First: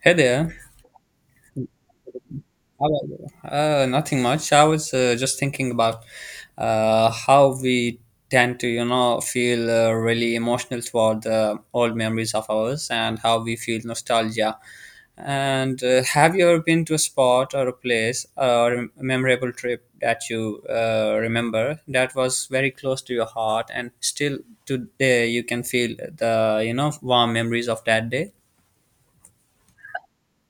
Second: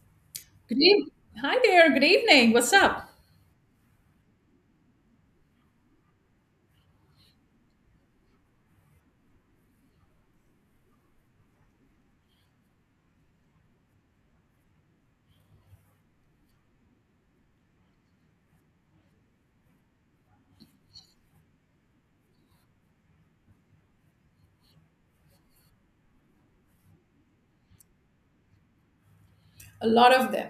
Hey there. Good evening. Hi there. Good evening. What's How are up? you? Nothing much. I was just thinking about how we tend to, you know, feel really emotional toward the old memories of ours and how we feel nostalgia. And have you ever been to a spot or a place or a memorable trip that you remember that was very close to your heart and still today you can feel the, you know, warm memories of that day? A lot of them.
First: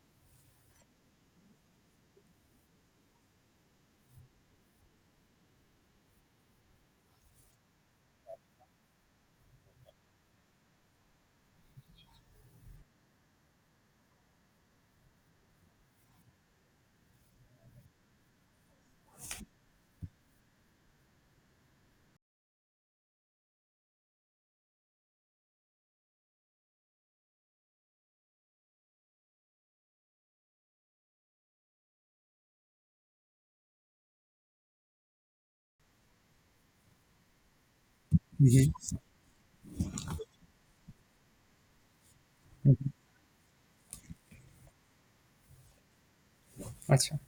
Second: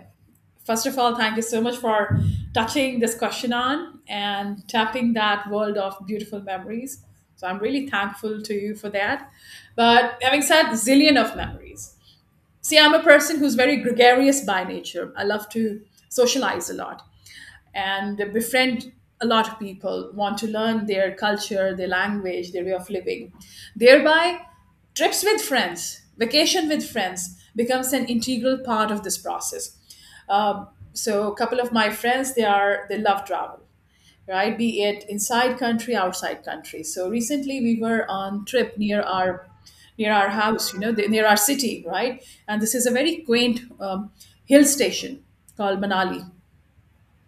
First of all, thank you so much for touching this question on and tapping that world of beautiful memories. So I'm really thankful to you for that. But having said zillion of memories, see, I'm a person who's very gregarious by nature. I love to socialize a lot and befriend a lot of people, want to learn their culture, their language, their way of living. Thereby, trips with friends, vacation with friends becomes an integral part of this process. So, a couple of my friends, they love travel, right? Be it inside country, outside country. So recently we were on Mm-hmm. trip near our house, near our city, right? And this is a very quaint hill station called Manali, That's right.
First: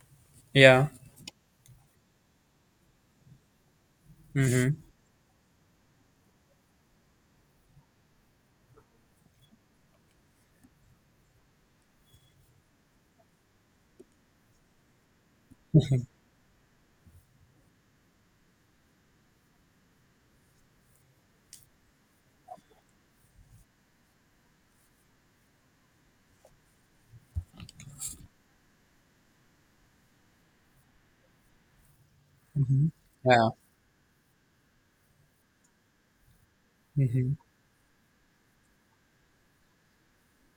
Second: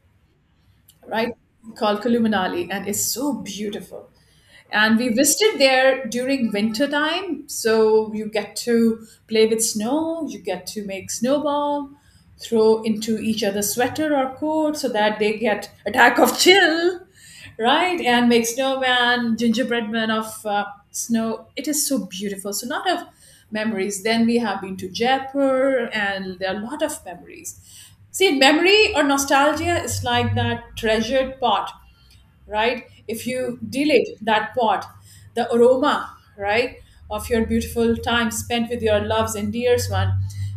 Yeah. right, called Kulu Manali. And it's so beautiful. Mm-hmm. And we visited there during winter time, so you get to play with snow, you get to make snowball, throw into each other's sweater or coat so that they get attack of chill, right? And make snowman, gingerbread man of snow. It is so beautiful. So lot of memories. Then we have been to Jaipur and there are a lot of memories. See, memory or nostalgia is like that treasured pot, right? Mm-hmm. If Yeah. you delay that pot, the aroma, right, of Mhm. your beautiful time spent with your loves and dears one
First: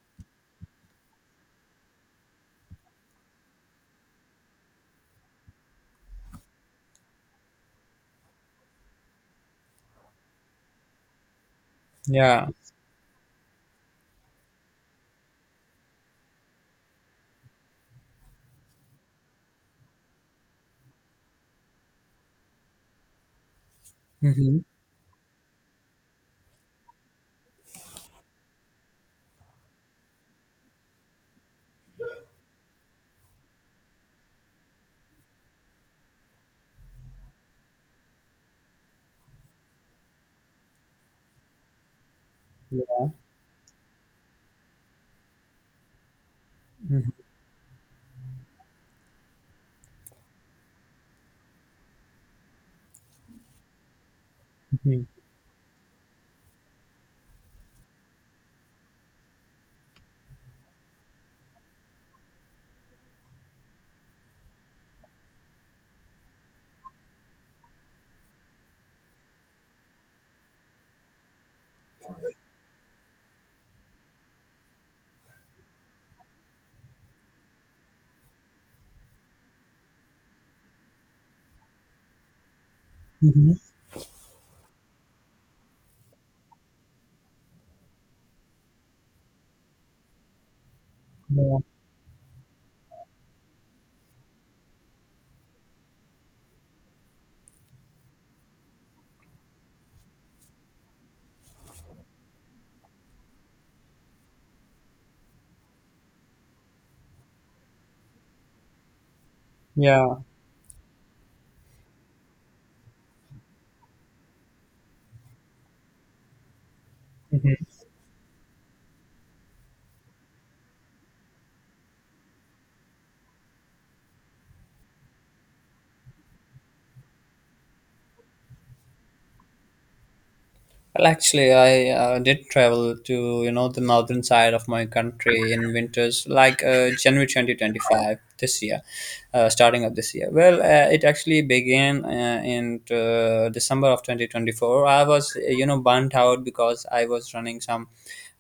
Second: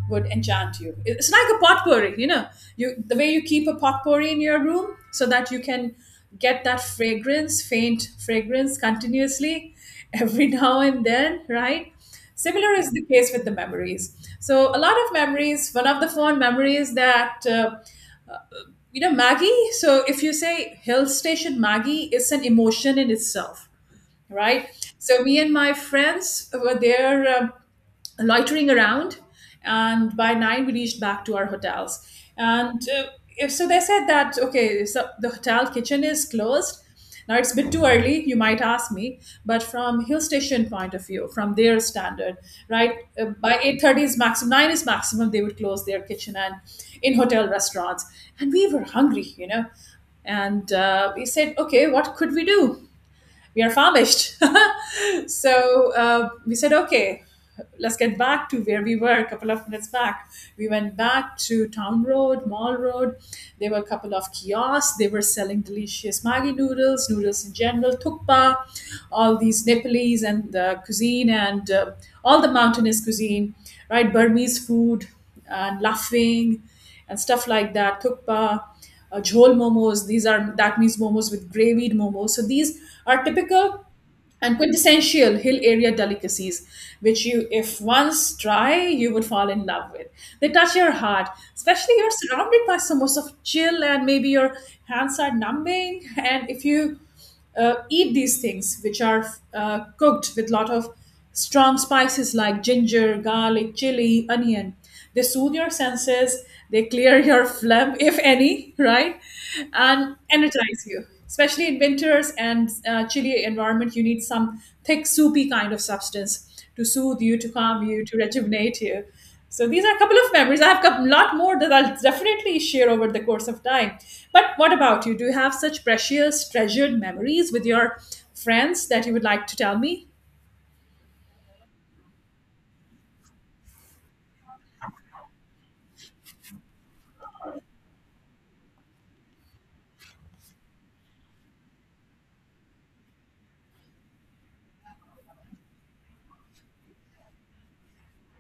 would enchant you. It's like a potpourri, you know. You the way you keep a potpourri in your room so that you can get that fragrance, faint fragrance continuously every now and then, right? Yeah. Similar is the case with the memories. So, a lot of memories. One of the fond memories that you know, Maggie, so if you say hill station Maggie, it's an emotion in itself, Mhm. right? So me and my friends were there. Loitering around, and by 9 we reached back to our hotels. And if so they said that okay, so the hotel kitchen is closed. Now it's a bit too early, you might ask me, but from hill station point of view, from their standard, right, Yeah. By 8:30 is maximum, 9 is maximum, they would close their kitchen and Mhm. in hotel restaurants. And we were hungry, you know, and we said, okay, what could we do? We are famished. So we said, okay, let's get back to where we were a couple of minutes back. We went back to Town Road, Mall Road. There were a couple of kiosks. They were selling delicious Maggi noodles, noodles in general, thukpa, all these Nepalese and the cuisine and all the mountainous cuisine, right? Burmese food and laughing and stuff like that, thukpa, jhol momos. These are that means momos with gravied momos. So these are Mhm. typical and quintessential hill area delicacies, which you, if once try, you would fall in love with. They touch your heart, Yeah. especially you're surrounded by samosas of chill, and maybe your hands are numbing. And if you eat these things, which are cooked with lot of strong spices like ginger, garlic, chili, onion, they soothe your senses, they clear your phlegm if any, right, and Yeah. energize you, especially in winters and chilly environment, you need some thick soupy kind of substance to soothe you, to Mhm. calm you, to rejuvenate you. So these are a couple of memories. I have a lot more that I'll definitely share over the course of time. But what about you? Do you have such precious treasured memories with your friends that you would like to tell me? Well, actually, I did travel to, you know, the northern side of my country in winters, like January 2025 this year, starting of this year. Well, it actually began in December of 2024. I was, you know, burnt out because I was running some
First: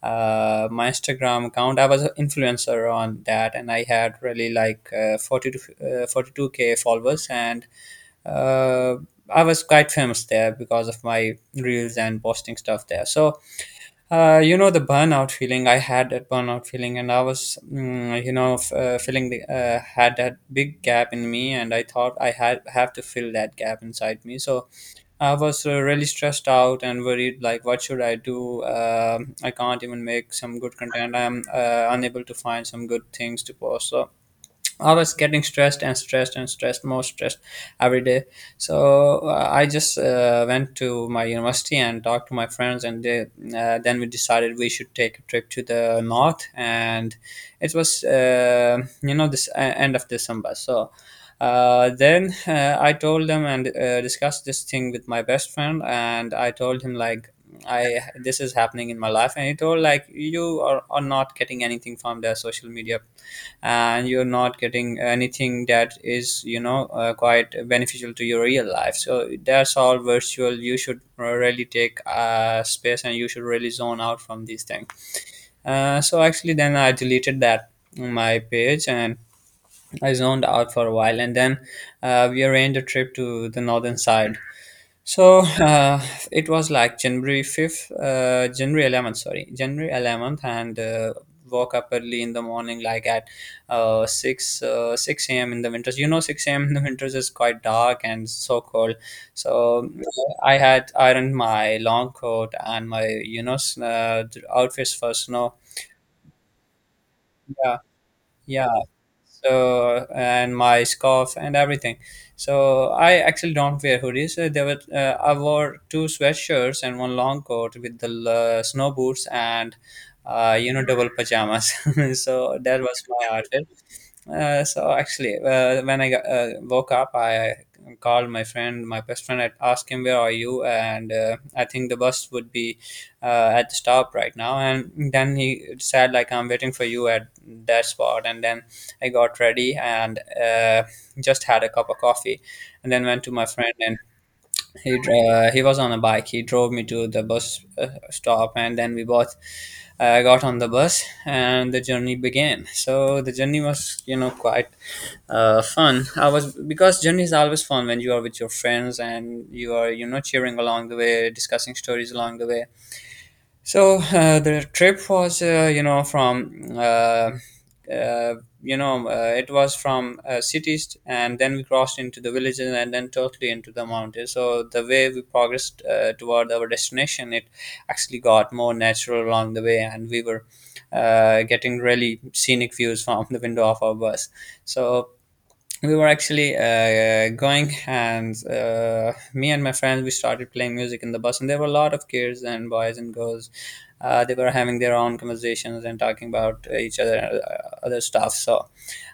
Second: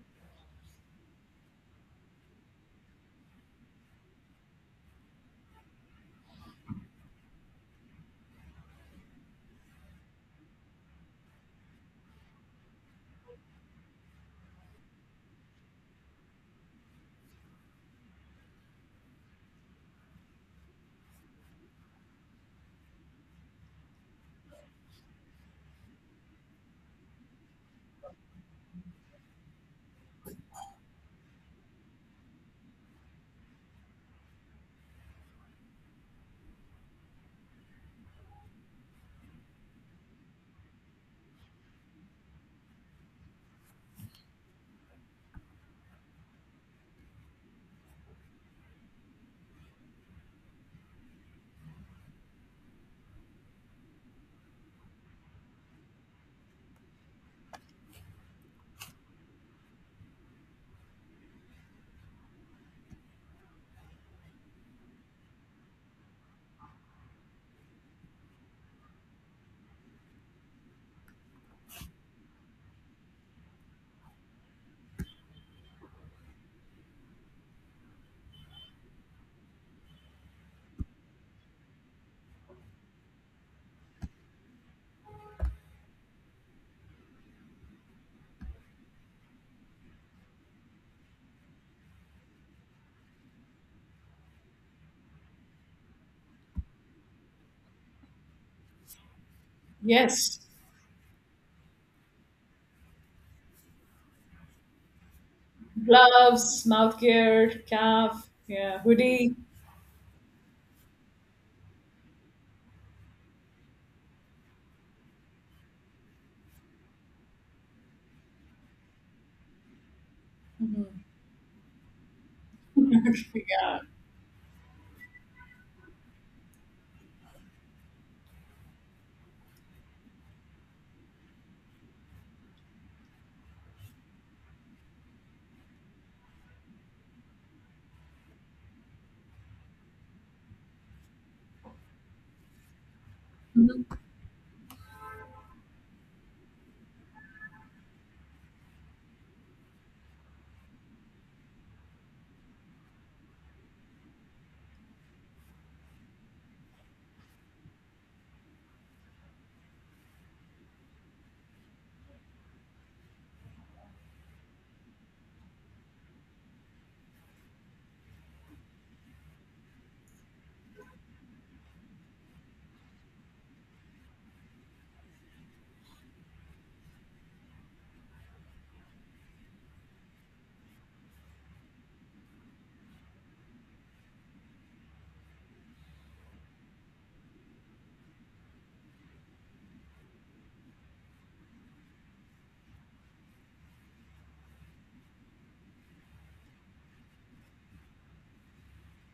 my Instagram account. I was an influencer on that, and I had really like 40 to 42K k followers, and uh, I was quite famous there because of my reels and posting stuff there. So, you know, the burnout feeling I had that burnout feeling, and I was, you know, feeling the, had that big gap in me, and I thought I had have to fill that gap inside me. So I was really stressed out and worried, like, what should I do? Um, I can't even make some good content. I'm unable to find some good things to post. So I was getting stressed and stressed and stressed, more stressed every day. So I just went to my university and talked to my friends, and then we decided we should take a trip to the north. And it was, you know, this end of December. So then I told them and discussed this thing with my best friend, and I told him like, I, this is happening in my life, and he told like, you are not getting anything from the social media, and you're not getting anything that is, you know, quite beneficial to your real life, so that's all virtual. You should really take space, and you should really zone out from these things. So actually then I deleted that, my page, and I zoned out for a while, and then we arranged a trip to the northern side. So it was like January 5th, January 11th, and woke up early in the morning, like at 6 a.m. in the winters. You know, 6 a.m. in the winters is quite dark and so cold. So Yes. I had ironed my long coat and my, you know, outfits for snow. Gloves, mouthgear, Yeah, calf, yeah, yeah, hoodie. so and my scarf and everything. So I actually don't wear hoodies. There were I wore two sweatshirts and one long coat with the snow boots and, you know, double pajamas. So that was my outfit. Yeah. So actually, when I woke up, I called my friend, my best friend. I asked him, "Where are you?" And I think the bus would be at the stop right now. And then he said, "Like, I'm waiting for you at that spot." And then I got ready and uh, just had a cup of coffee, and then went to my friend, and Mhm. He was on a bike. He drove me to the bus stop, and then we both got on the bus, and the journey began. So the journey was, you know, quite fun. I was because journey is always fun when you are with your friends and you are, you know, cheering along the way, discussing stories along the way. So the trip was, you know, from, uh, you know, it was from cities, and then we crossed into the villages, and then totally into the mountains. So the way we progressed toward our destination, it actually got more natural along the way, and we were getting really scenic views from the window of our bus. So we were actually going, and me and my friends, we started playing music in the bus, and there were a lot of kids and boys and girls. They were having their own conversations and talking about each other, other stuff. So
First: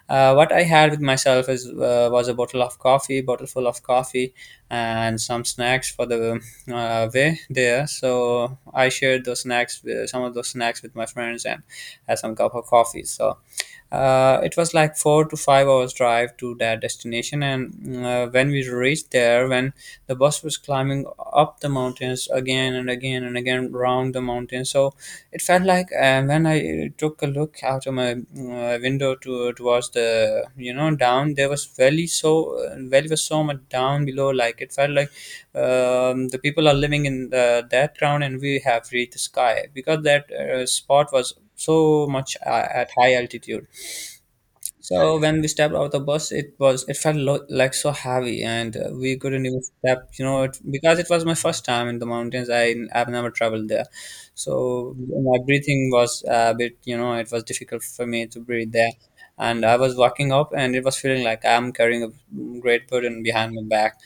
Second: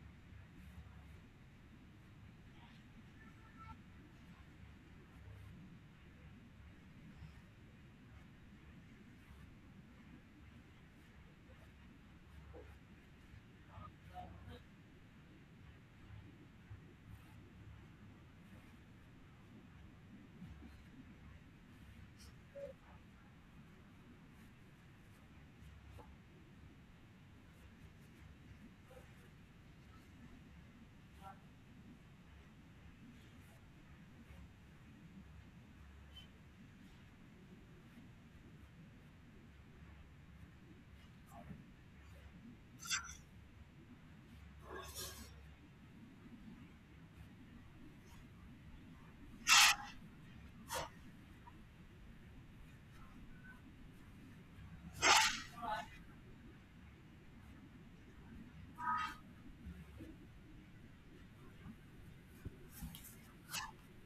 what I had with myself is, was a bottle of coffee, bottle full of coffee, and some snacks for the way there. So I shared those snacks with, some of those snacks with my friends, and had some cup of coffee. So it was like 4 to 5 hours drive to that destination, and when we reached there, when the bus was climbing up the mountains again and again and again, round the mountain. So it felt like, when I took a look out of my window to towards the, you know, down, there was valley. So valley was so much down below, like it felt like, the people are living in the, that ground, and we have reached the sky, because that spot was so much at high altitude. So when we stepped out of the bus, it felt like so heavy, and we couldn't even step. You know, it, because it was my first time in the mountains. I've never traveled there. So my breathing was a bit. You know, it was difficult for me to breathe there, and I was walking up, and it was feeling like I'm carrying a great burden behind my back.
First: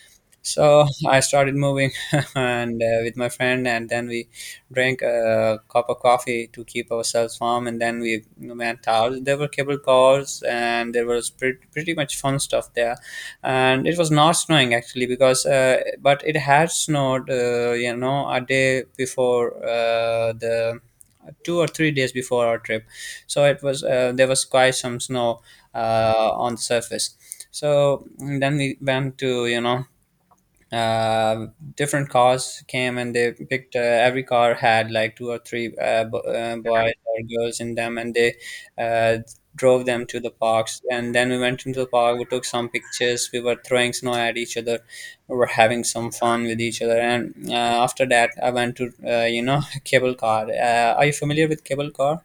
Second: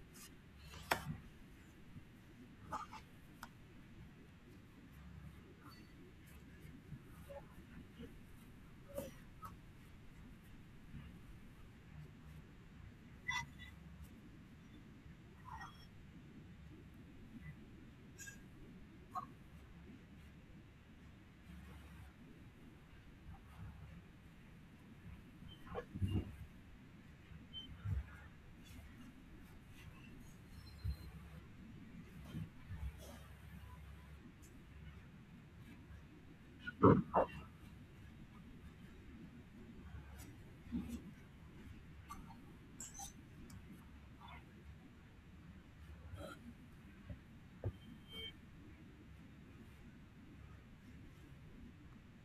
So I started moving, and with my friend, and then we drank a cup of coffee to keep ourselves warm, and then we went out. There were cable cars, and there was pretty, pretty much fun stuff there. And it was not snowing actually because, but it had snowed, you know, a day before the 2 or 3 days before our trip. So it was there was quite some snow on the surface. So and then we went to, you know, uh, different cars came, and they picked, every car had like two or three boys or girls in them, and they uh, drove them to the parks, and then we went into the park. We took some pictures, we were throwing snow at each other, we were having some fun with each other, and after that I went to, you know, cable car. Are you familiar with cable car?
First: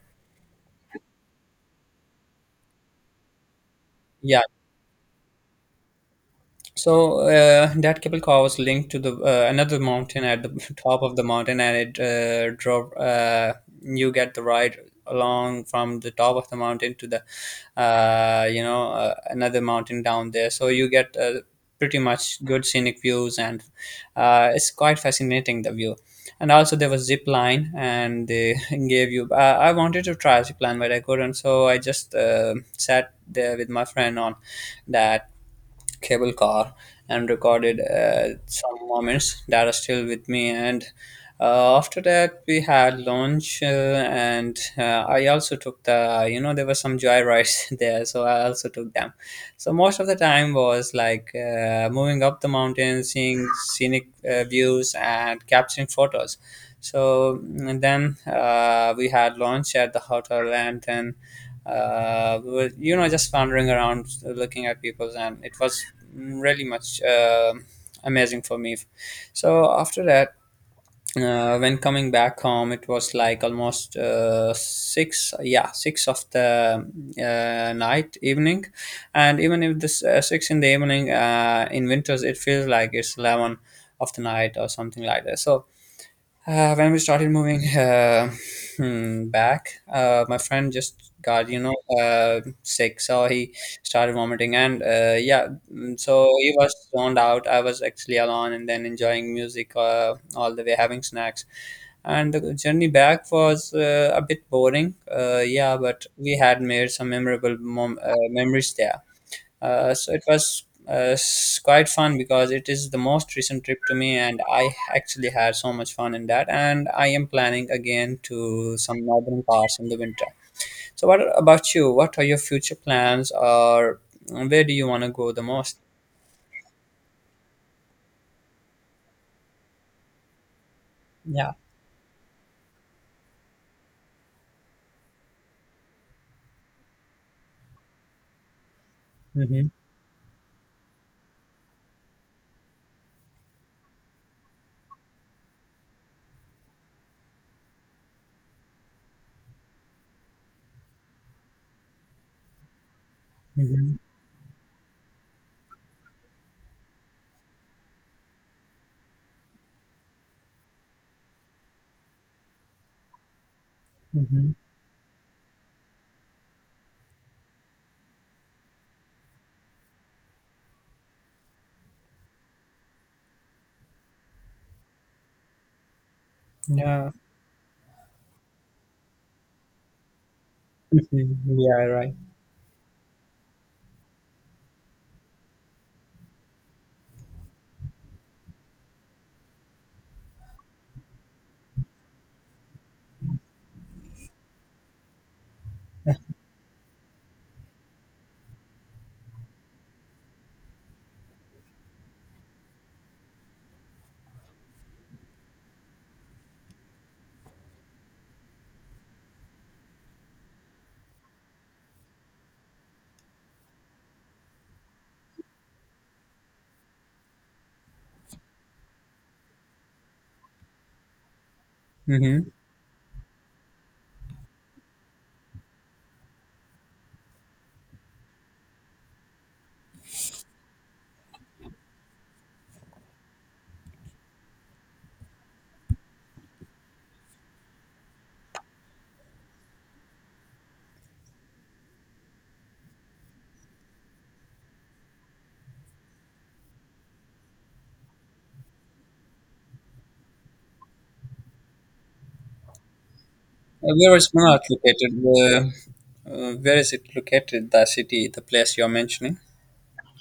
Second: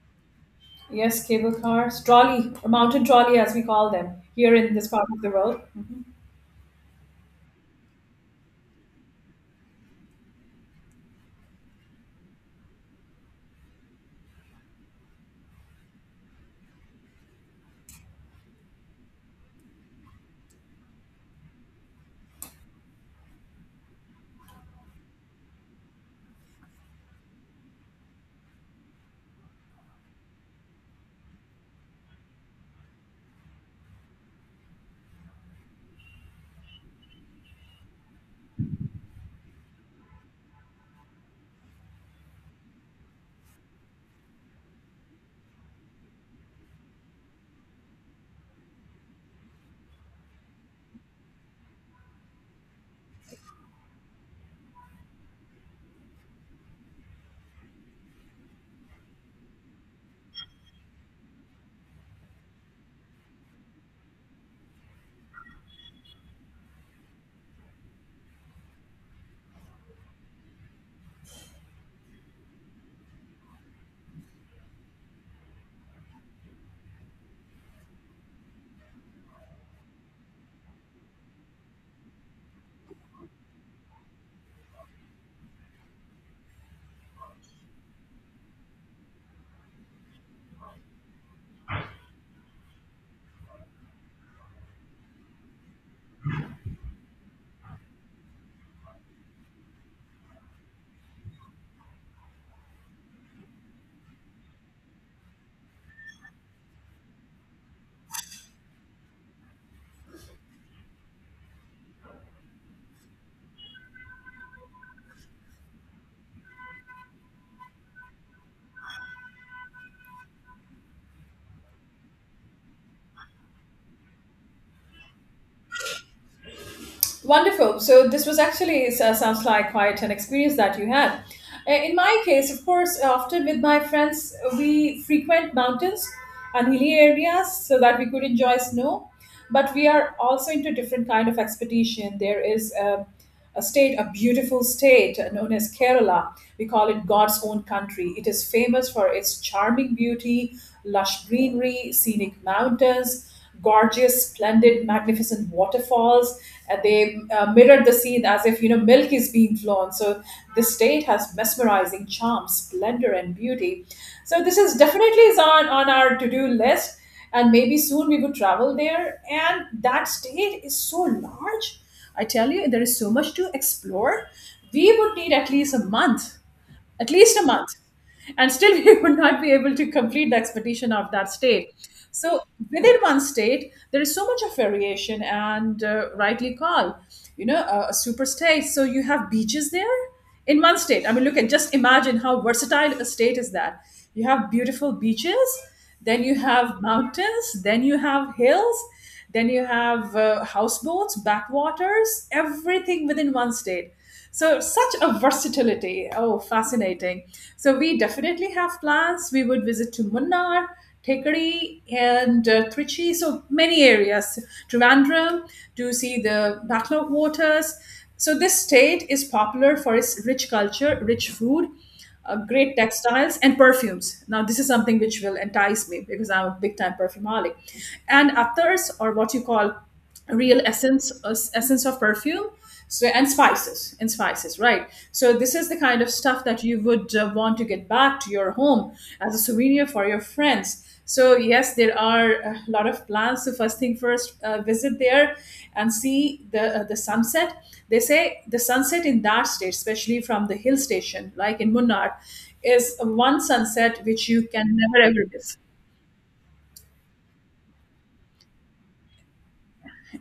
Yes, cable cars, trolley, or mountain trolley as we call them Yeah. here in this part of the world. So that cable car was linked to the another mountain at the top of the mountain, and it drove. You get the ride along from the top of the mountain to the, another mountain down there. So you get pretty much good scenic views, and it's quite fascinating, the view. And also there was zip line, and they gave you. I wanted to try zip line, but I couldn't, so I just sat there with my friend on that cable car and recorded some moments that are still with me. And after that, we had lunch, and I also took the, you know, there were some joy rides there, so I also took them. So most of the time was like moving up the mountain, seeing scenic views, and capturing photos. So and then we had lunch at the hotel, and then was, you know, just wandering around, looking at people, and it was really much amazing for me. So after that, when coming back home, it was like almost six, yeah, six of the night, evening. And even if this six in the evening in winters, it feels like it's 11 of the night or something like that. So when we started moving, back, my friend just got, you know, sick, so he started vomiting, and yeah, so he was zoned out. I was actually alone, and then enjoying music all the way, having snacks, and the journey back was a bit boring. Yeah, but we had made some memorable memories there. So it was quite fun because it is the most recent trip to me, and I actually had so much fun in that. And I am planning again to some northern parts in the winter. So, what about you? What are your future plans, or where do you want to go the most? Wonderful. So this was actually, sounds like quite an experience that you had. Yeah. In my case, of course, often with my friends, we frequent mountains and hilly areas so that we could enjoy snow. Mm-hmm. But we are also into different kind of expedition. There is a state, a beautiful state known as Kerala. We call it God's own country. It is famous for its charming beauty, lush greenery, scenic mountains, Mm-hmm. gorgeous, splendid, magnificent waterfalls. And they mirrored the scene as if, you know, milk is being flown. So this state has mesmerizing charm, splendor, and beauty. So Mm-hmm. this is definitely is on our to-do list. And maybe soon we would travel there. And that state is so large, I tell you, there is so much to explore. We would need at least a month, at Yeah. least a month, and still we would not be able to complete the expedition of that Mhm. state. Yeah. Right. So within one state, there is so much of variation, and rightly called, you know, a super state. So you have beaches there in one state. I mean, look at just imagine how versatile a state is that. You have beautiful beaches, then you have mountains, then you have hills, then you have houseboats, backwaters, everything within one state. So, such a versatility. Oh, fascinating. So, we definitely have plans. We would visit to Munnar, Tekari, and Trichy. So, many areas, Trivandrum, to see the backlog waters. So, this state is popular for its rich culture, rich food, Mm-hmm. great textiles and perfumes. Now, this is something which will entice me because I'm a big time perfumaholic. And others or what you call real essence, essence of perfume. So and spices, right? So this is the kind of stuff that you would want to get back to your home as a souvenir for your friends. So yes, there are a lot of plans. So first thing first, visit there and see the sunset. They say the sunset in that state, especially from the hill station, like in Munnar, is one sunset Where which is you Manat can never located? ever miss. Where is it located? The city, the place you're mentioning.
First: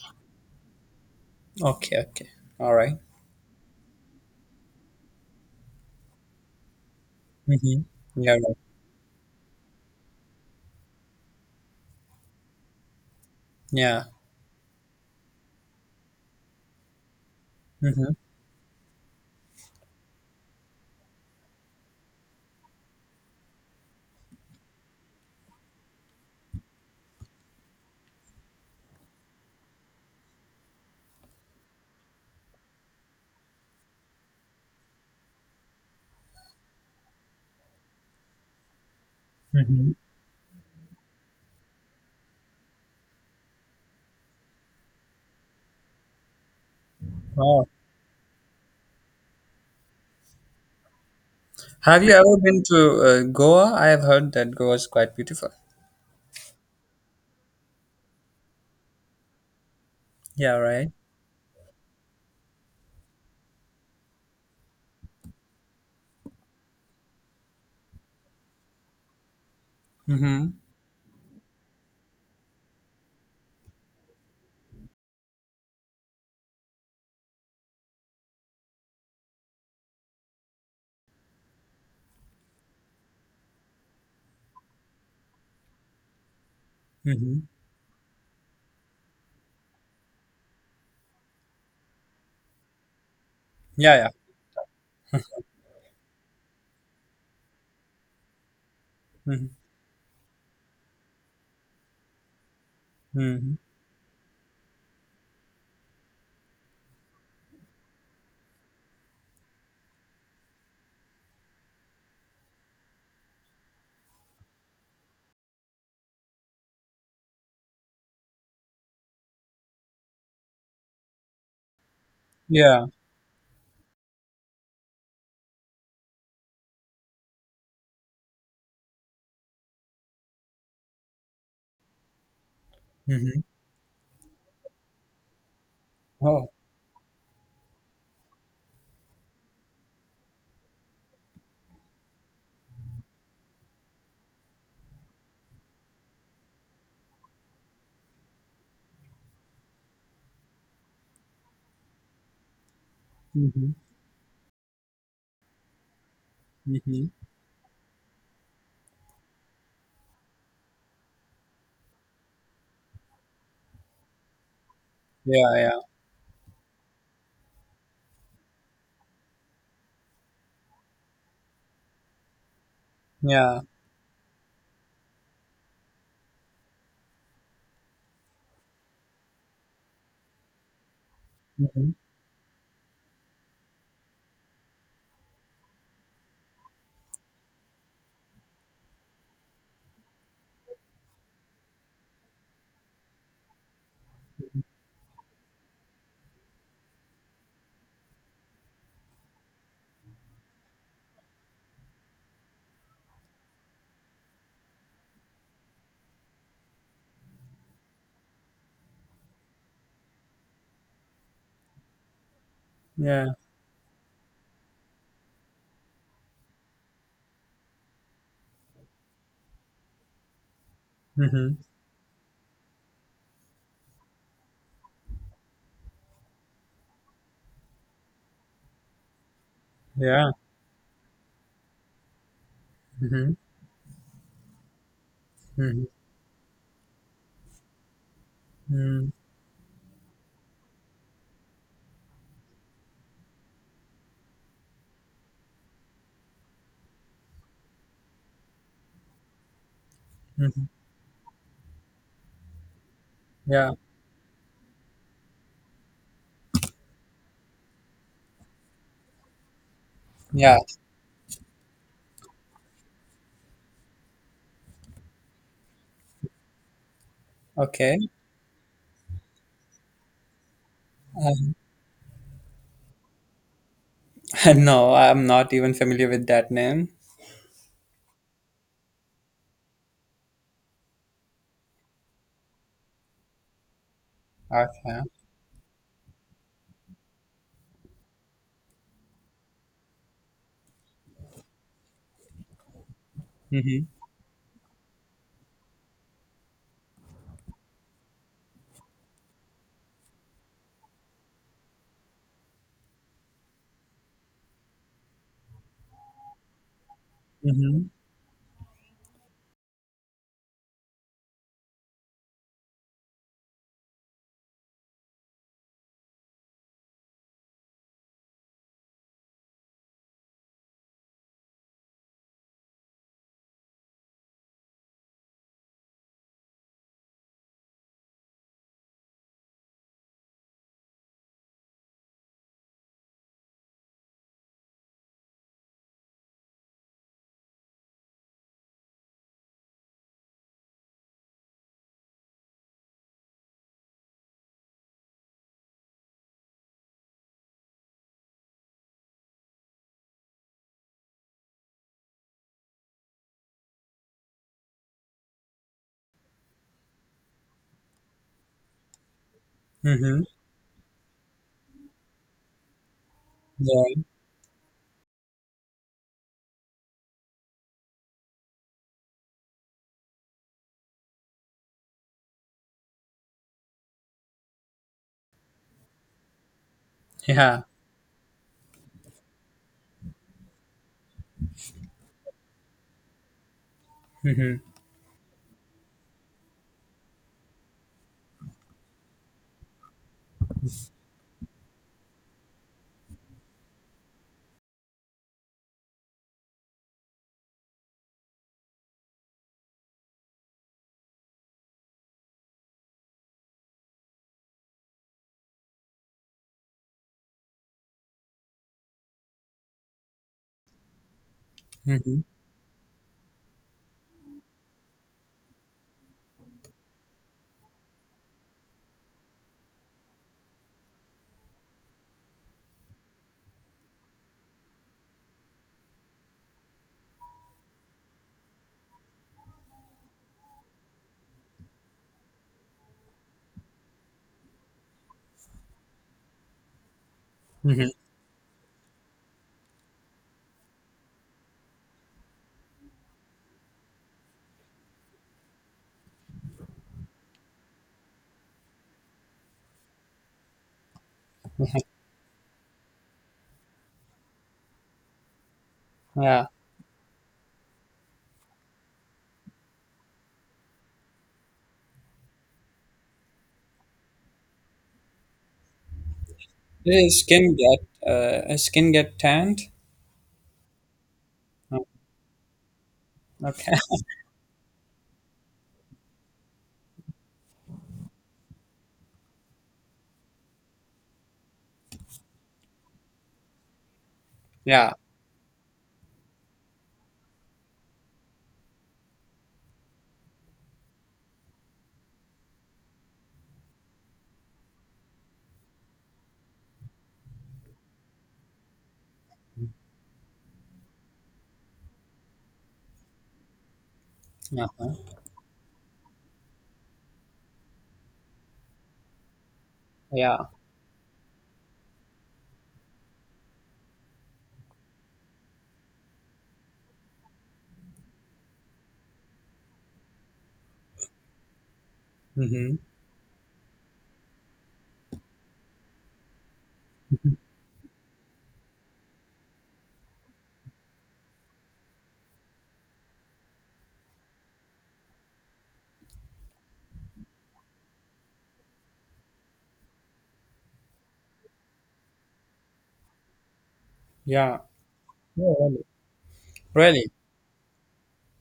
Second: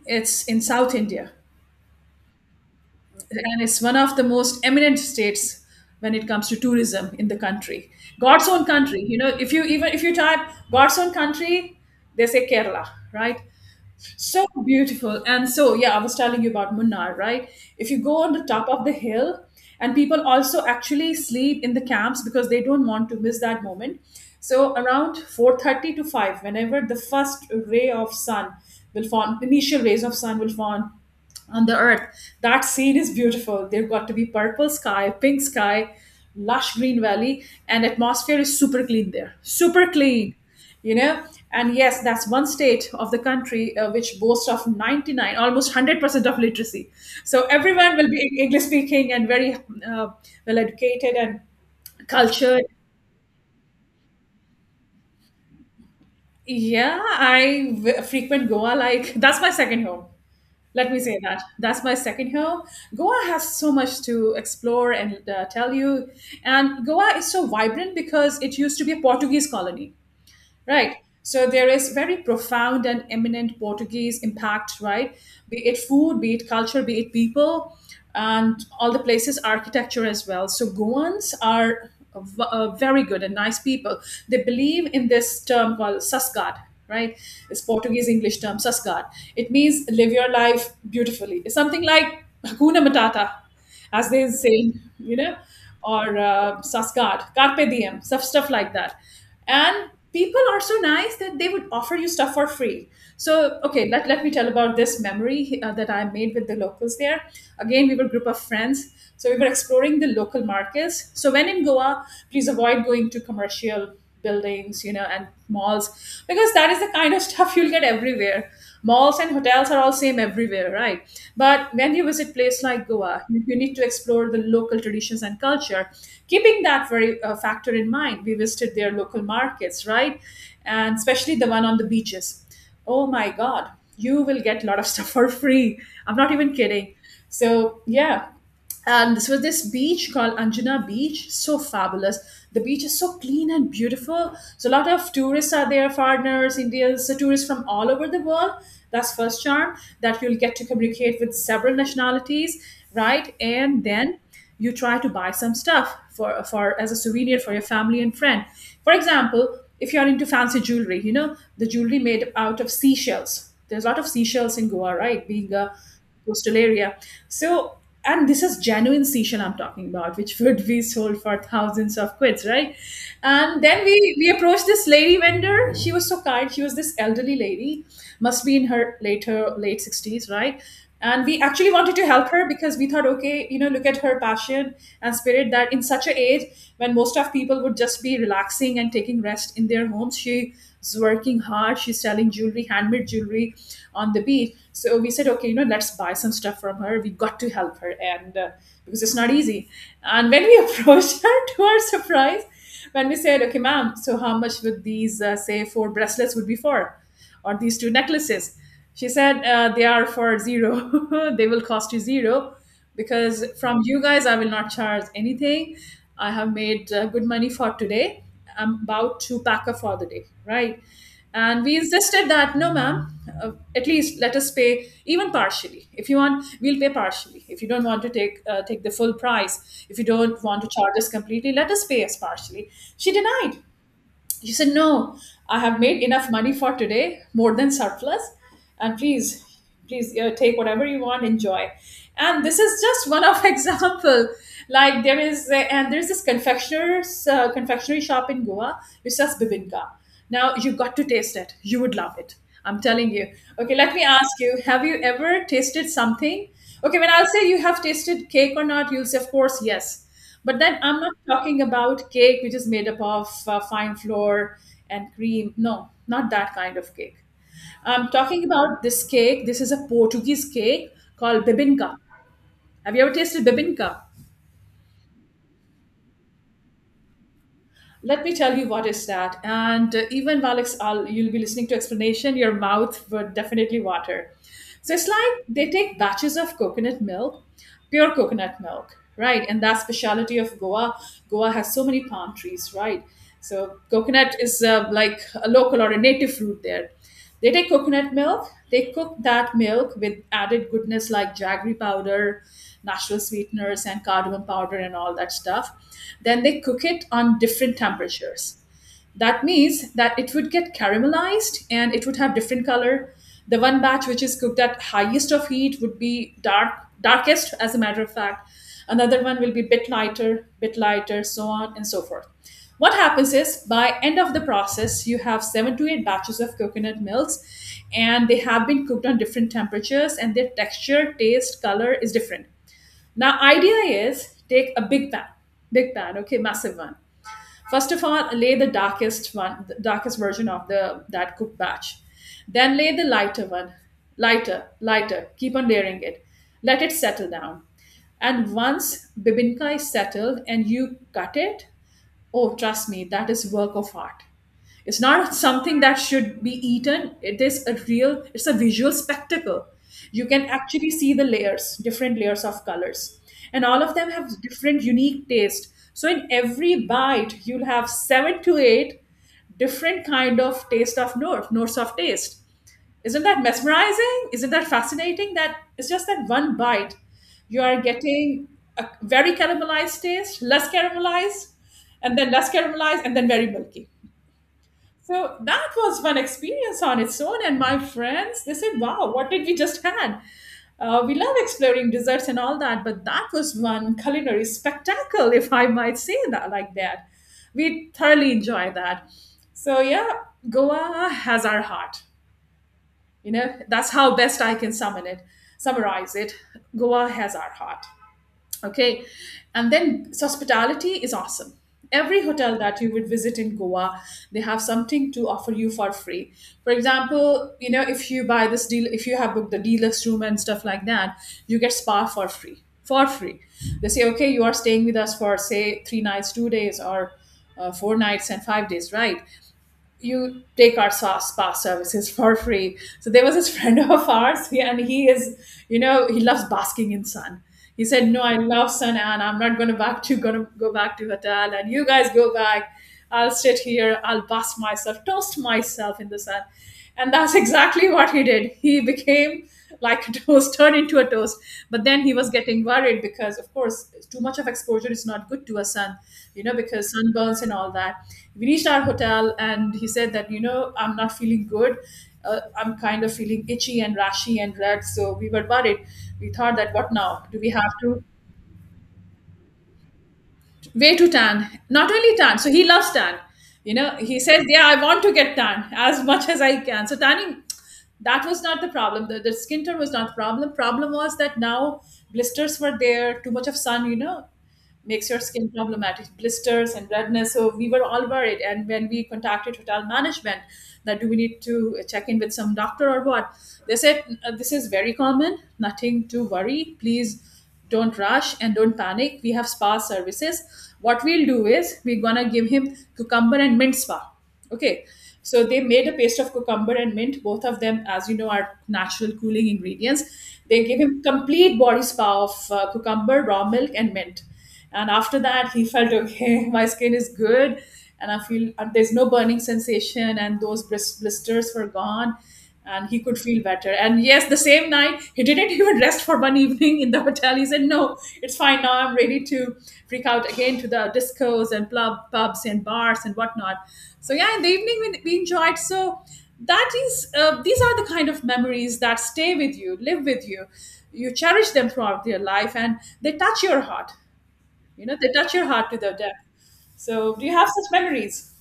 It's in South India, Okay. Okay. All right. and it's one of the most eminent states when it comes to tourism in the Mm-hmm. country. Yeah. God's Right. own country. You know, if you even if you type God's own country, they say Kerala, right? Yeah. So beautiful. And so, yeah, I was telling you about Munnar, right? If you Mhm, go on the top of the hill, and people also actually sleep in the camps because they don't want to miss that moment. So around 4:30 to 5, whenever the first ray of sun will form, initial rays of sun will form on the earth. That scene is beautiful. They've got to be purple sky, pink sky, lush green valley, and atmosphere is super clean there. Super mhm. clean, you know. And yes, that's one state of the country which boasts of 99, almost 100% of literacy. So Wow. everyone will be English speaking and very uh, well educated and Have you ever cultured. been to Goa? I have heard that Goa is quite beautiful. Yeah, I frequent Goa like that's my second home. Yeah, right. Let me say that. That's my second home. Goa has so much to explore and tell you. And Goa is so vibrant because it used to be a Portuguese colony, Mm-hmm. right? So there is very profound and eminent Portuguese impact, right? Be it food, be it culture, be it people, and all the places, architecture as well. So Goans are very good and nice people. They believe in this term called sasgad, right? Mm-hmm. It's Portuguese English term sasgad. It means live your life beautifully. It's something like Hakuna Matata, Yeah, yeah. as they say, you know, or Saskad, Carpe Diem, stuff like that. Mm-hmm. And people are so nice that they would offer you stuff for free. Mm-hmm. So, okay, let me tell about this memory that I made with the locals there. Again, we were a group of friends. So, we were exploring the local markets. So, when in Goa, please avoid going to commercial buildings, you know, and malls, because that is the kind of stuff you'll get everywhere. Malls and hotels are all same everywhere, right? But when you visit place Yeah. like Goa, you need to explore the local traditions and culture. Keeping that very factor in mind, we visited their local markets, right? And especially the one on the beaches. Oh my Mm-hmm. god, you will get a lot of stuff for free. I'm not Oh. even kidding, so yeah. And this was this beach called Anjuna Beach, so fabulous. The beach is so clean and beautiful. So a lot of tourists are there, foreigners, Indians, so tourists from all over the world. That's first charm that you'll get to communicate with several nationalities, right? Mm-hmm. And then you try to buy some stuff for as a Mm-hmm. souvenir for your family and friend. For example, if you are into fancy jewelry, you know, the jewelry made out of seashells, there's a lot of seashells in Goa, right? Being Yeah, a yeah. coastal area, so, and this is genuine seashell I'm talking about, which would be sold for thousands of quids, right? Yeah. And then we approached this lady vendor. She was so kind. She was this elderly lady, must be in her later late 60s, right? And we actually Mm-hmm. wanted to help her because we thought, okay, you know, look at her passion and spirit, that in such an age when most of people would just be relaxing and taking rest in their homes, she's working hard, she's selling jewelry, handmade jewelry on the beach. So we said, okay, you know, let's buy some stuff from her, we got to help her. And because it's not easy. And when we approached her, to our surprise, when we said, okay, ma'am, so how much would these say four bracelets would be for, or these two necklaces. She said, they are for zero. They will cost you zero, Yeah. because from you guys, I will not charge anything. I have made good money for today. I'm about to pack up for the day, right? Mm-hmm. And we insisted that, no, ma'am, at least let us pay even partially. If you want, we'll pay partially. If you don't want to take take the full price, if you Yeah. don't want to charge us completely, let us pay us partially. She Mm-hmm. denied. She said, no, I have Mm-hmm. made enough money for today, more than surplus. And Mm-hmm. please, please take whatever you want, enjoy. And this is just one of example. Like there is, and there's this confectioner's confectionery shop in Goa which sells bibinka. Now Mm-hmm. you've got to taste it. You would love it. I'm telling you. Yeah. Okay, let me ask you: have you ever tasted something? Okay, when I'll say you have tasted cake or not, you'll say, of course, yes. Yeah. But then I'm not talking about cake which is made up of fine flour and cream. No, not that kind of cake. Okay. I'm talking about this cake. This is a Portuguese cake Uh, called bibinca. Have you ever tasted bibinca? no, I'm not even familiar with that name. Let me tell you what is that. And even while I'll, you'll be listening to explanation, your mouth would definitely water. So Okay. it's like they take batches of coconut milk, pure coconut milk, right? And that's specialty of Goa. Goa has so many palm trees, right? So Mm-hmm. coconut is like a local or a native fruit there. They take coconut milk, they cook that milk with added goodness like jaggery powder, natural sweeteners, and cardamom powder, and all that stuff. Then they cook it on different Mm-hmm. temperatures. That means that it would get caramelized and it would have different color. The one batch which is cooked at highest of heat would be dark, darkest as a matter of fact. Another one will be bit lighter, bit lighter, so on and so forth. What happens is by end of the process you have 7 to 8 batches of coconut milks, and they have been cooked on different temperatures and their texture, taste, color is different. Now idea is, take a big pan, big pan, okay, massive one. First of all, lay the darkest one, the darkest version of the that cooked batch. Then lay the lighter one, lighter, lighter. Keep on layering it. Let it settle down. And once bibinka is settled and you cut it, oh, trust me, that is work of art. It's not something that should be eaten. It's a visual spectacle. Mm-hmm. You can actually see the layers, different layers of colors. And all of Yeah. them have different unique taste. So in every bite, you'll have 7 to 8 different kind of taste of notes of taste. Isn't that mesmerizing? Isn't that fascinating? That it's just that one bite, you Yeah. are getting a very caramelized taste, less caramelized, and then less caramelized, and then very milky. Mm-hmm. So that was one experience on its own. And my friends, they said, wow, what did we just had? We love exploring desserts and all that, but that was one culinary spectacle, if I might say that like that. We thoroughly enjoy that. So yeah, Goa has our heart. You know, that's how best I can summarize it. Goa has our heart. Okay. And then hospitality is awesome. Mm-hmm. Every hotel that you would visit in Goa, they have something to offer you for free. For example, you know, if you buy this deal, if you have booked the deluxe room and stuff like that, you get spa for free. For free. They say, okay, you are staying with us for, say, 3 nights, 2 days, or 4 nights and 5 days, right? You take our spa services for free. So there was this friend of ours, and he is, you know, he loves basking in sun. Mm-hmm. He said, "No, I love sun, and I'm not going to go back to hotel, and you guys go back. I'll sit here, I'll bask myself, toast myself in the sun." And that's exactly what he did. He became like a toast, turned into a toast. But then he was getting worried because, of course, too much of exposure is not good to a sun, you Yeah. know, because sunburns and all that. We reached our hotel and he said that, you know, I'm not feeling good. I'm kind of feeling itchy and rashy and red. So we were worried. We thought that what now? Do we have to Does skin get tanned? way to tan, Oh, not only tan, so he loves tan, okay. you know, he says, yeah, I want to get tan as much as I can. So tanning, that was not the problem. The skin tone was not the problem. Problem was that now blisters were there, too much of sun, you know, Yeah. makes your skin problematic, blisters and redness. So we were all worried. And when we contacted hotel management that do we need to check in with some doctor or what, they said, "This is very common, nothing to worry. Please don't rush and don't panic. We have spa services. What we'll do is we're gonna give him cucumber and mint spa." Yeah. Okay, so they made a paste of cucumber and mint. Both of them, as you know, are natural cooling ingredients. Yeah. They gave him complete body spa of cucumber, raw milk, and mint. And after that, he felt okay. My skin is good, and I feel, and there's no burning sensation, and those blisters were gone, Hmm. and he could feel better. And yes, the same night, he didn't even rest for one evening in the hotel. He said, no, it's fine now. I'm ready to freak out again to the discos and pubs and bars and whatnot. So, yeah, in the evening, we enjoyed. So, that is, these are the kind of memories that stay with you, live with you. You cherish them throughout your life and they touch your heart. Yeah. You know, they touch your Yeah, heart to really. the depth. Really. So, do you have such memories?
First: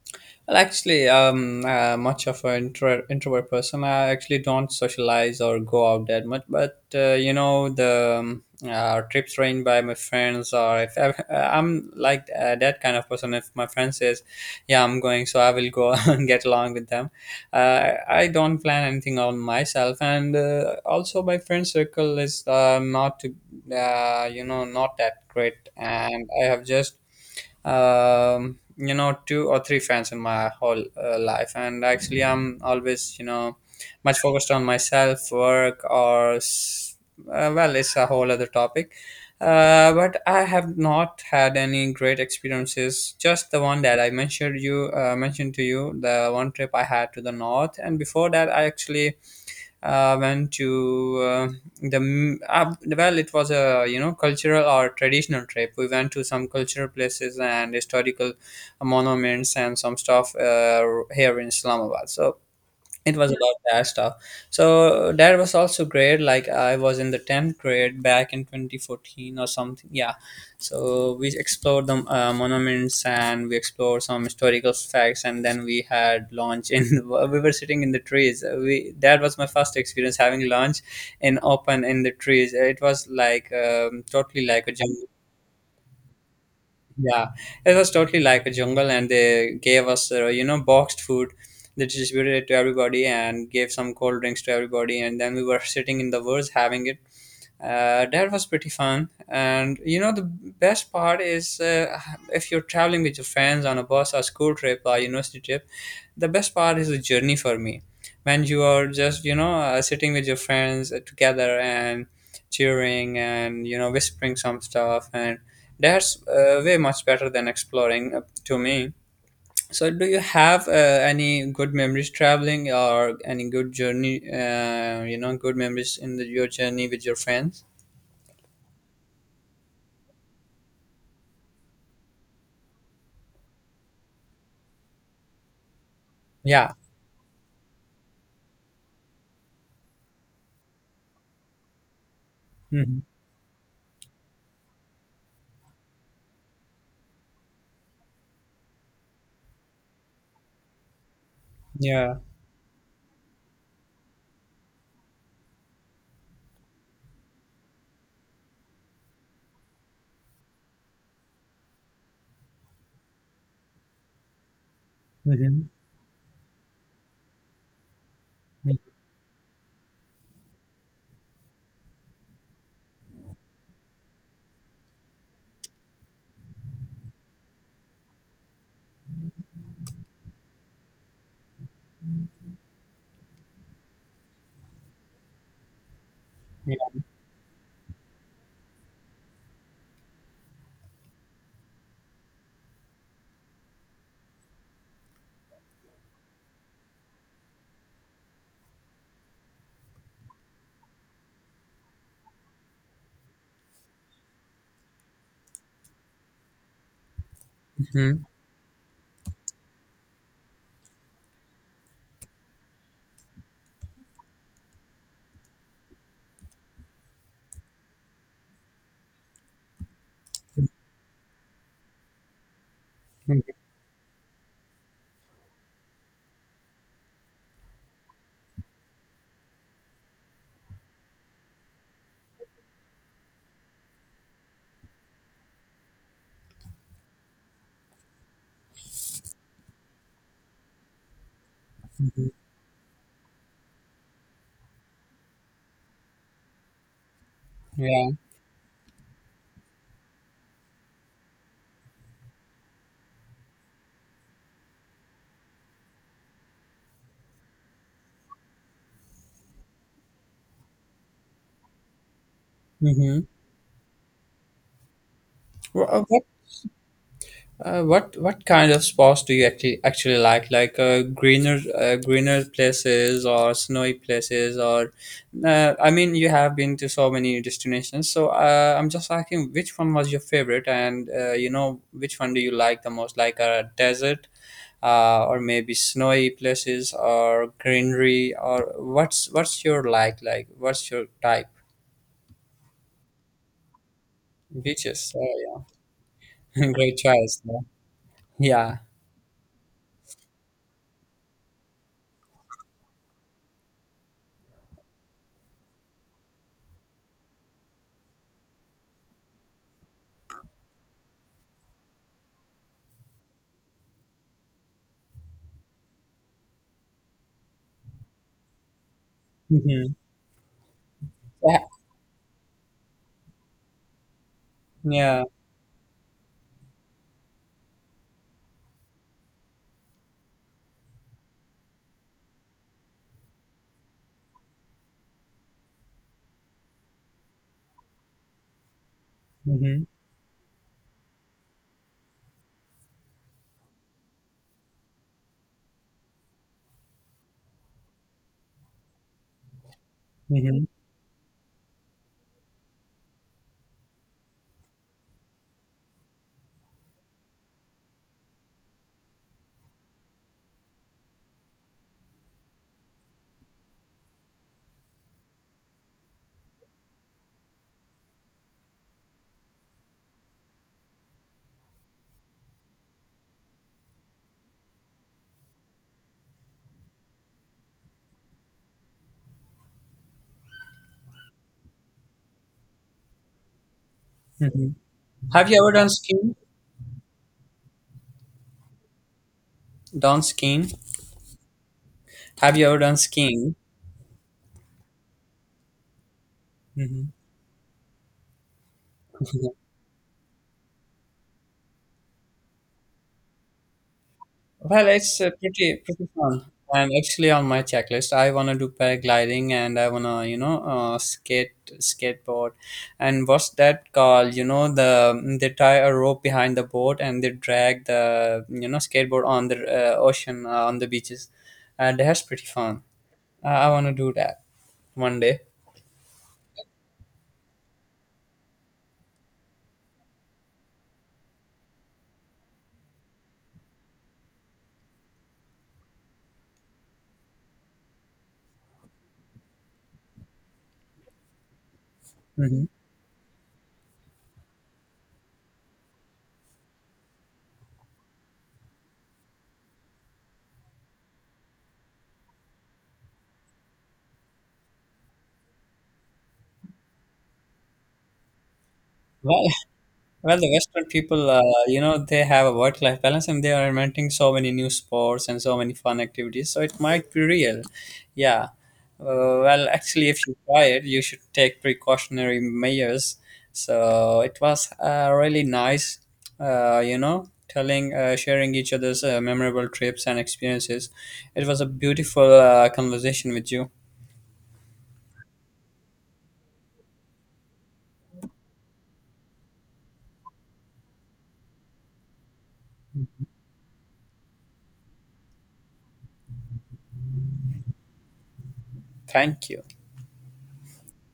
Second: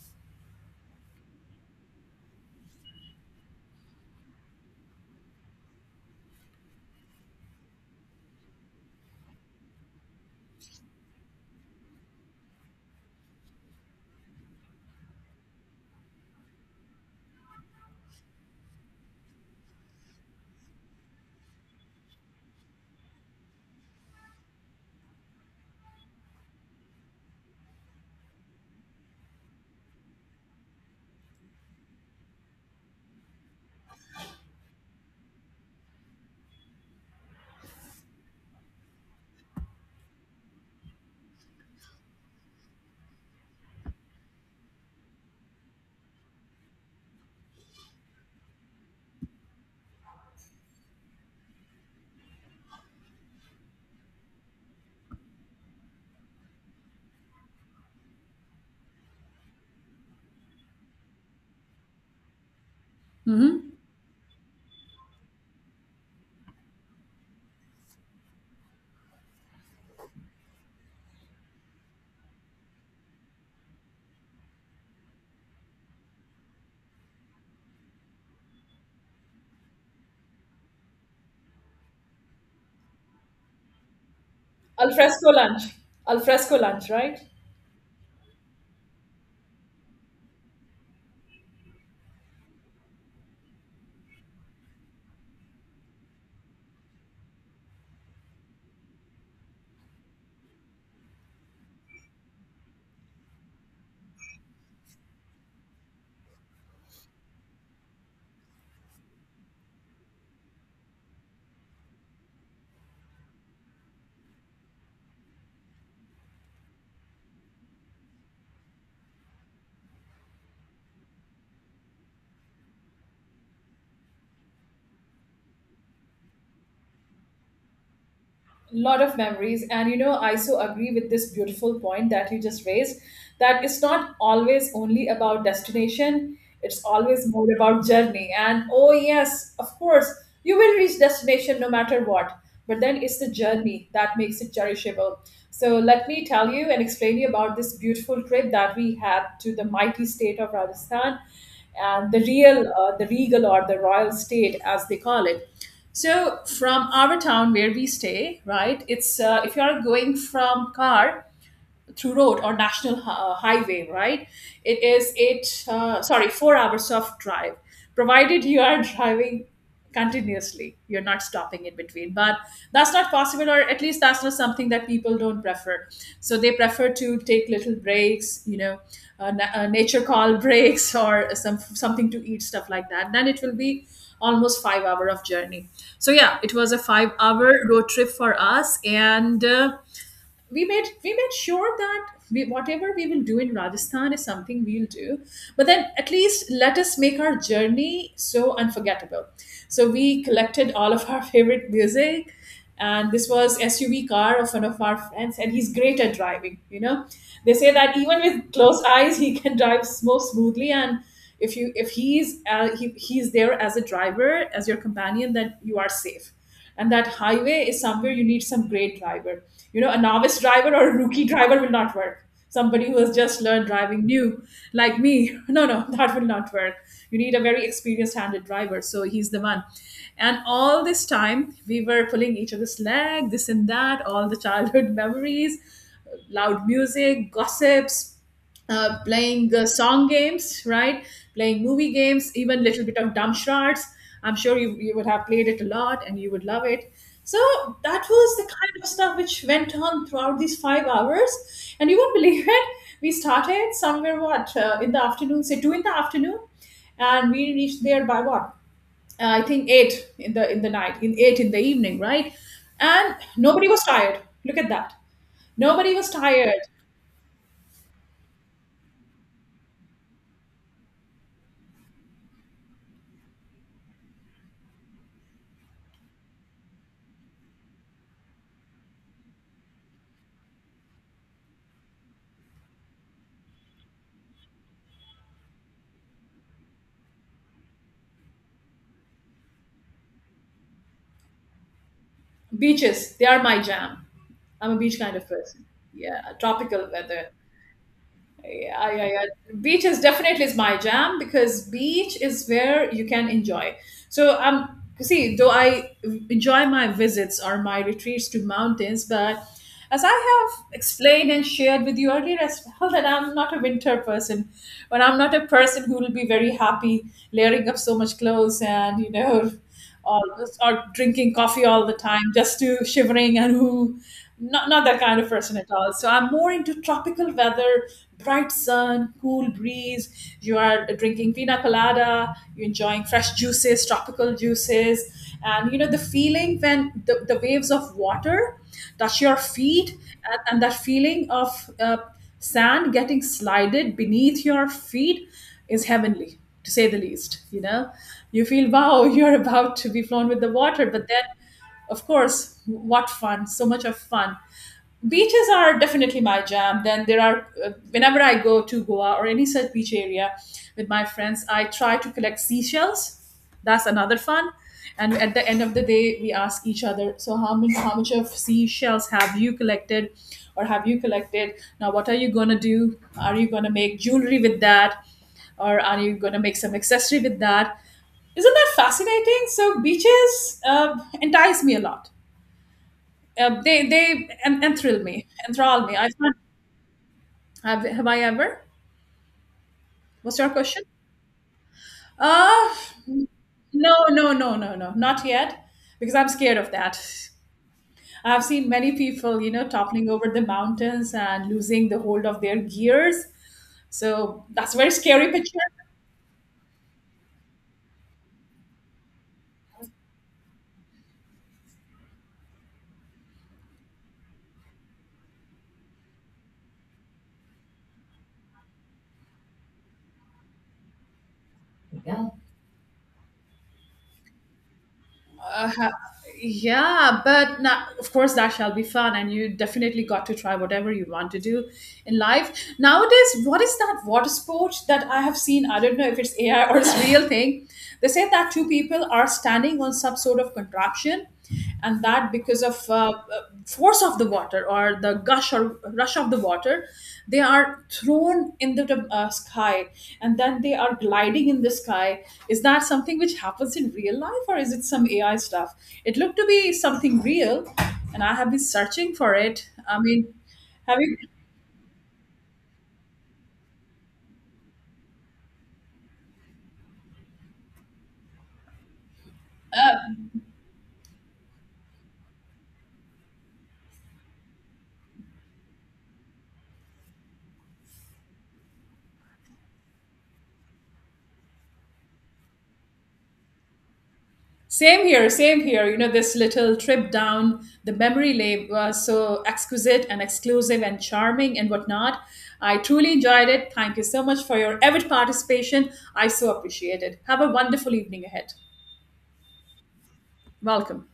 Well, actually, much of an introvert person. I actually don't socialize or go out that much. But you know, the trips arranged by my friends, or if I, I'm like that kind of person. If my friend says, "Yeah, I'm going," so I will go and get along with them. I don't plan anything on myself, and also my friend circle is not, to, you know, not that great, and I have just you know, two or three fans in my whole life. And actually, I'm always, you know, much focused on myself, work, well, it's a whole other topic. But I have not had any great experiences, just the one that I mentioned to you, the one trip I had to the north. And before that, I actually went to well, it was a, you know, cultural or traditional trip. We went to some cultural places and historical monuments and some stuff, here in Islamabad. So it was about Mm-hmm. that stuff. So that was also great. Like, I was in the tenth grade back in 2014 or something. Yeah. So we explored the monuments, and we explored some historical facts, and then we had lunch in. We were sitting in the trees. We That was my first experience having lunch in open in the trees. It was like totally like a Al jungle. fresco lunch. Al fresco lunch, right? Yeah, it was totally like a jungle, and they gave us, you know, boxed food. They distributed it to everybody and gave some cold drinks to everybody, and then we were sitting in the woods having it. That was pretty fun. And you know, the best part is, if you're traveling with your friends on a bus or school trip or university trip, the best part is the journey for me. When you are just, you know, sitting with your friends together and cheering and, you know, whispering some stuff. And that's way much better than exploring to me. So, do you have any good memories traveling or any good journey, you know, good memories in the, your journey with your friends? Lot of memories, and you know, I so agree with this beautiful point that you just raised, that it's not always only about destination, Yeah. it's always more about journey. And oh yes, of course, you will reach destination no matter what, but then Mhm. it's the journey that makes it cherishable. So let me tell you and explain you about this beautiful trip that we had to the mighty state of Rajasthan, and Yeah. the real, the regal or the royal state as they call it. So from our town where we stay, right? It's if you are going from car, through road or national highway, right? It is eight, sorry, 4 hours of drive, provided you are driving continuously. You're not stopping in between, but that's not possible, or at least that's not something that people don't prefer. So they prefer to take little breaks, you know, nature call breaks, or some something to eat, stuff like that. Then it will be almost 5 hour of journey. So yeah, it was Yeah. a 5 hour road trip for us, and. We made sure that we, whatever we will do in Rajasthan is something we'll do, but then at least let us make our journey so unforgettable. So we collected all of our favorite music, and this was SUV car of one of our friends, and he's great at driving. You know, they say that even Mhm. with closed eyes, he can drive more smoothly and. If he's he's there as a driver as your companion, then you are safe, and that highway is somewhere you need some great driver. You know, a novice driver or a rookie driver will not work, somebody who has just Mhm. learned driving new, like me. No, that will not work. You need a very experienced handed driver, so he's the one. And all this time we were pulling each other's leg, this and that, all the childhood memories, loud music, gossips, playing song games, right? Playing movie games, even little bit of dumb charts. I'm sure you would have played it a lot and you would love it. So that Yeah. was the kind of stuff which went on throughout these 5 hours. And you won't believe it. We started somewhere, what, in the afternoon, say two in the afternoon. And we reached there by what? I think eight in the night, in eight in the evening, right? And Hmm. nobody was tired. Look at that. Nobody was What tired. What kind of spots do you actually like? Like, greener places or snowy places, or I mean, you have been to so many destinations. So I'm just asking which one was your favorite, and you know, which one do you like the most? Like a desert, or maybe snowy places or greenery? Or what's your type? Beaches, they are my jam. I'm a beach Beaches. kind of person. Yeah, tropical Great weather. choice. Yeah. Yeah. Yeah, yeah, yeah. Beaches definitely is my jam, because beach is where you can enjoy. So see, though I enjoy my visits or my retreats to mountains, but as I have explained and shared with you earlier as well, that I'm not a winter person, but I'm not a person who will be very happy layering up so much clothes, and you know, Mhm. or drinking Yeah. coffee all the time just to shivering and who, not not that kind Yeah. of person at all. So I'm more into tropical weather, bright sun, cool breeze. You are drinking pina colada, you're enjoying fresh juices, tropical juices, and you know the feeling when the waves of water touch your Mhm. feet, and that feeling of sand getting slided beneath your feet is heavenly, to say the least. You know, you feel wow, you're about to be flown with the Mhm. water, but then of course, what fun, so much of fun. Beaches are definitely my jam. Then there are, whenever I go to Goa or any such beach area with my friends, I try to collect seashells. That's another fun. And at the end of the day, we ask each other, so how many, how much of seashells have you collected, or have you collected. Now what are you going to do? Are you going to make jewelry with that, or are you going to make some accessory with that? Isn't that fascinating? So beaches entice me a lot. Mhm. Enthrall me, Have you ever enthrall done me. I skiing? find- have I ever? Done What's your skiing? question? Have you Uh ever done skiing? no, no, no, no, no, not yet, because I'm scared of that. Mhm. I've seen many people, you know, toppling over the mountains and losing the hold of their gears. So that's a Well, very it's scary picture. Pretty fun. And actually, on my checklist, I wanna do paragliding, and I wanna, you know, skateboard. And what's that called? You know, the they tie a rope behind the boat, and they drag the, you know, skateboard on the ocean, on the beaches. And that's Yeah, pretty fun. I wanna do that one day. yeah, but now of course that shall be fun, and you definitely got to try whatever you want to do in life. Nowadays, what is that water sport that I have seen? I don't know if it's AI or it's real thing. They say that two people are standing on some sort of contraption, and that Hmm. because of force of the water, or the gush or rush of the water, they are thrown in the sky, and then they are gliding in the sky. Is that something which happens in real life, or is it some AI stuff? It looked to be something real, and I have been searching for Well, it. I mean, well, the Western have you? people, you know, they have a work-life balance, and they are inventing so many new sports and so many fun activities. So it might be real, yeah. Well, actually, if you try it, you should take precautionary measures. So it was really nice, sharing each other's memorable trips and experiences. It was a beautiful conversation with you. Same here, same here. You know, this little trip down the memory lane was so exquisite and exclusive and charming and whatnot. I truly enjoyed it. Thank you so much for your avid participation. I so appreciate it. Have a wonderful evening ahead. Thank you. Welcome.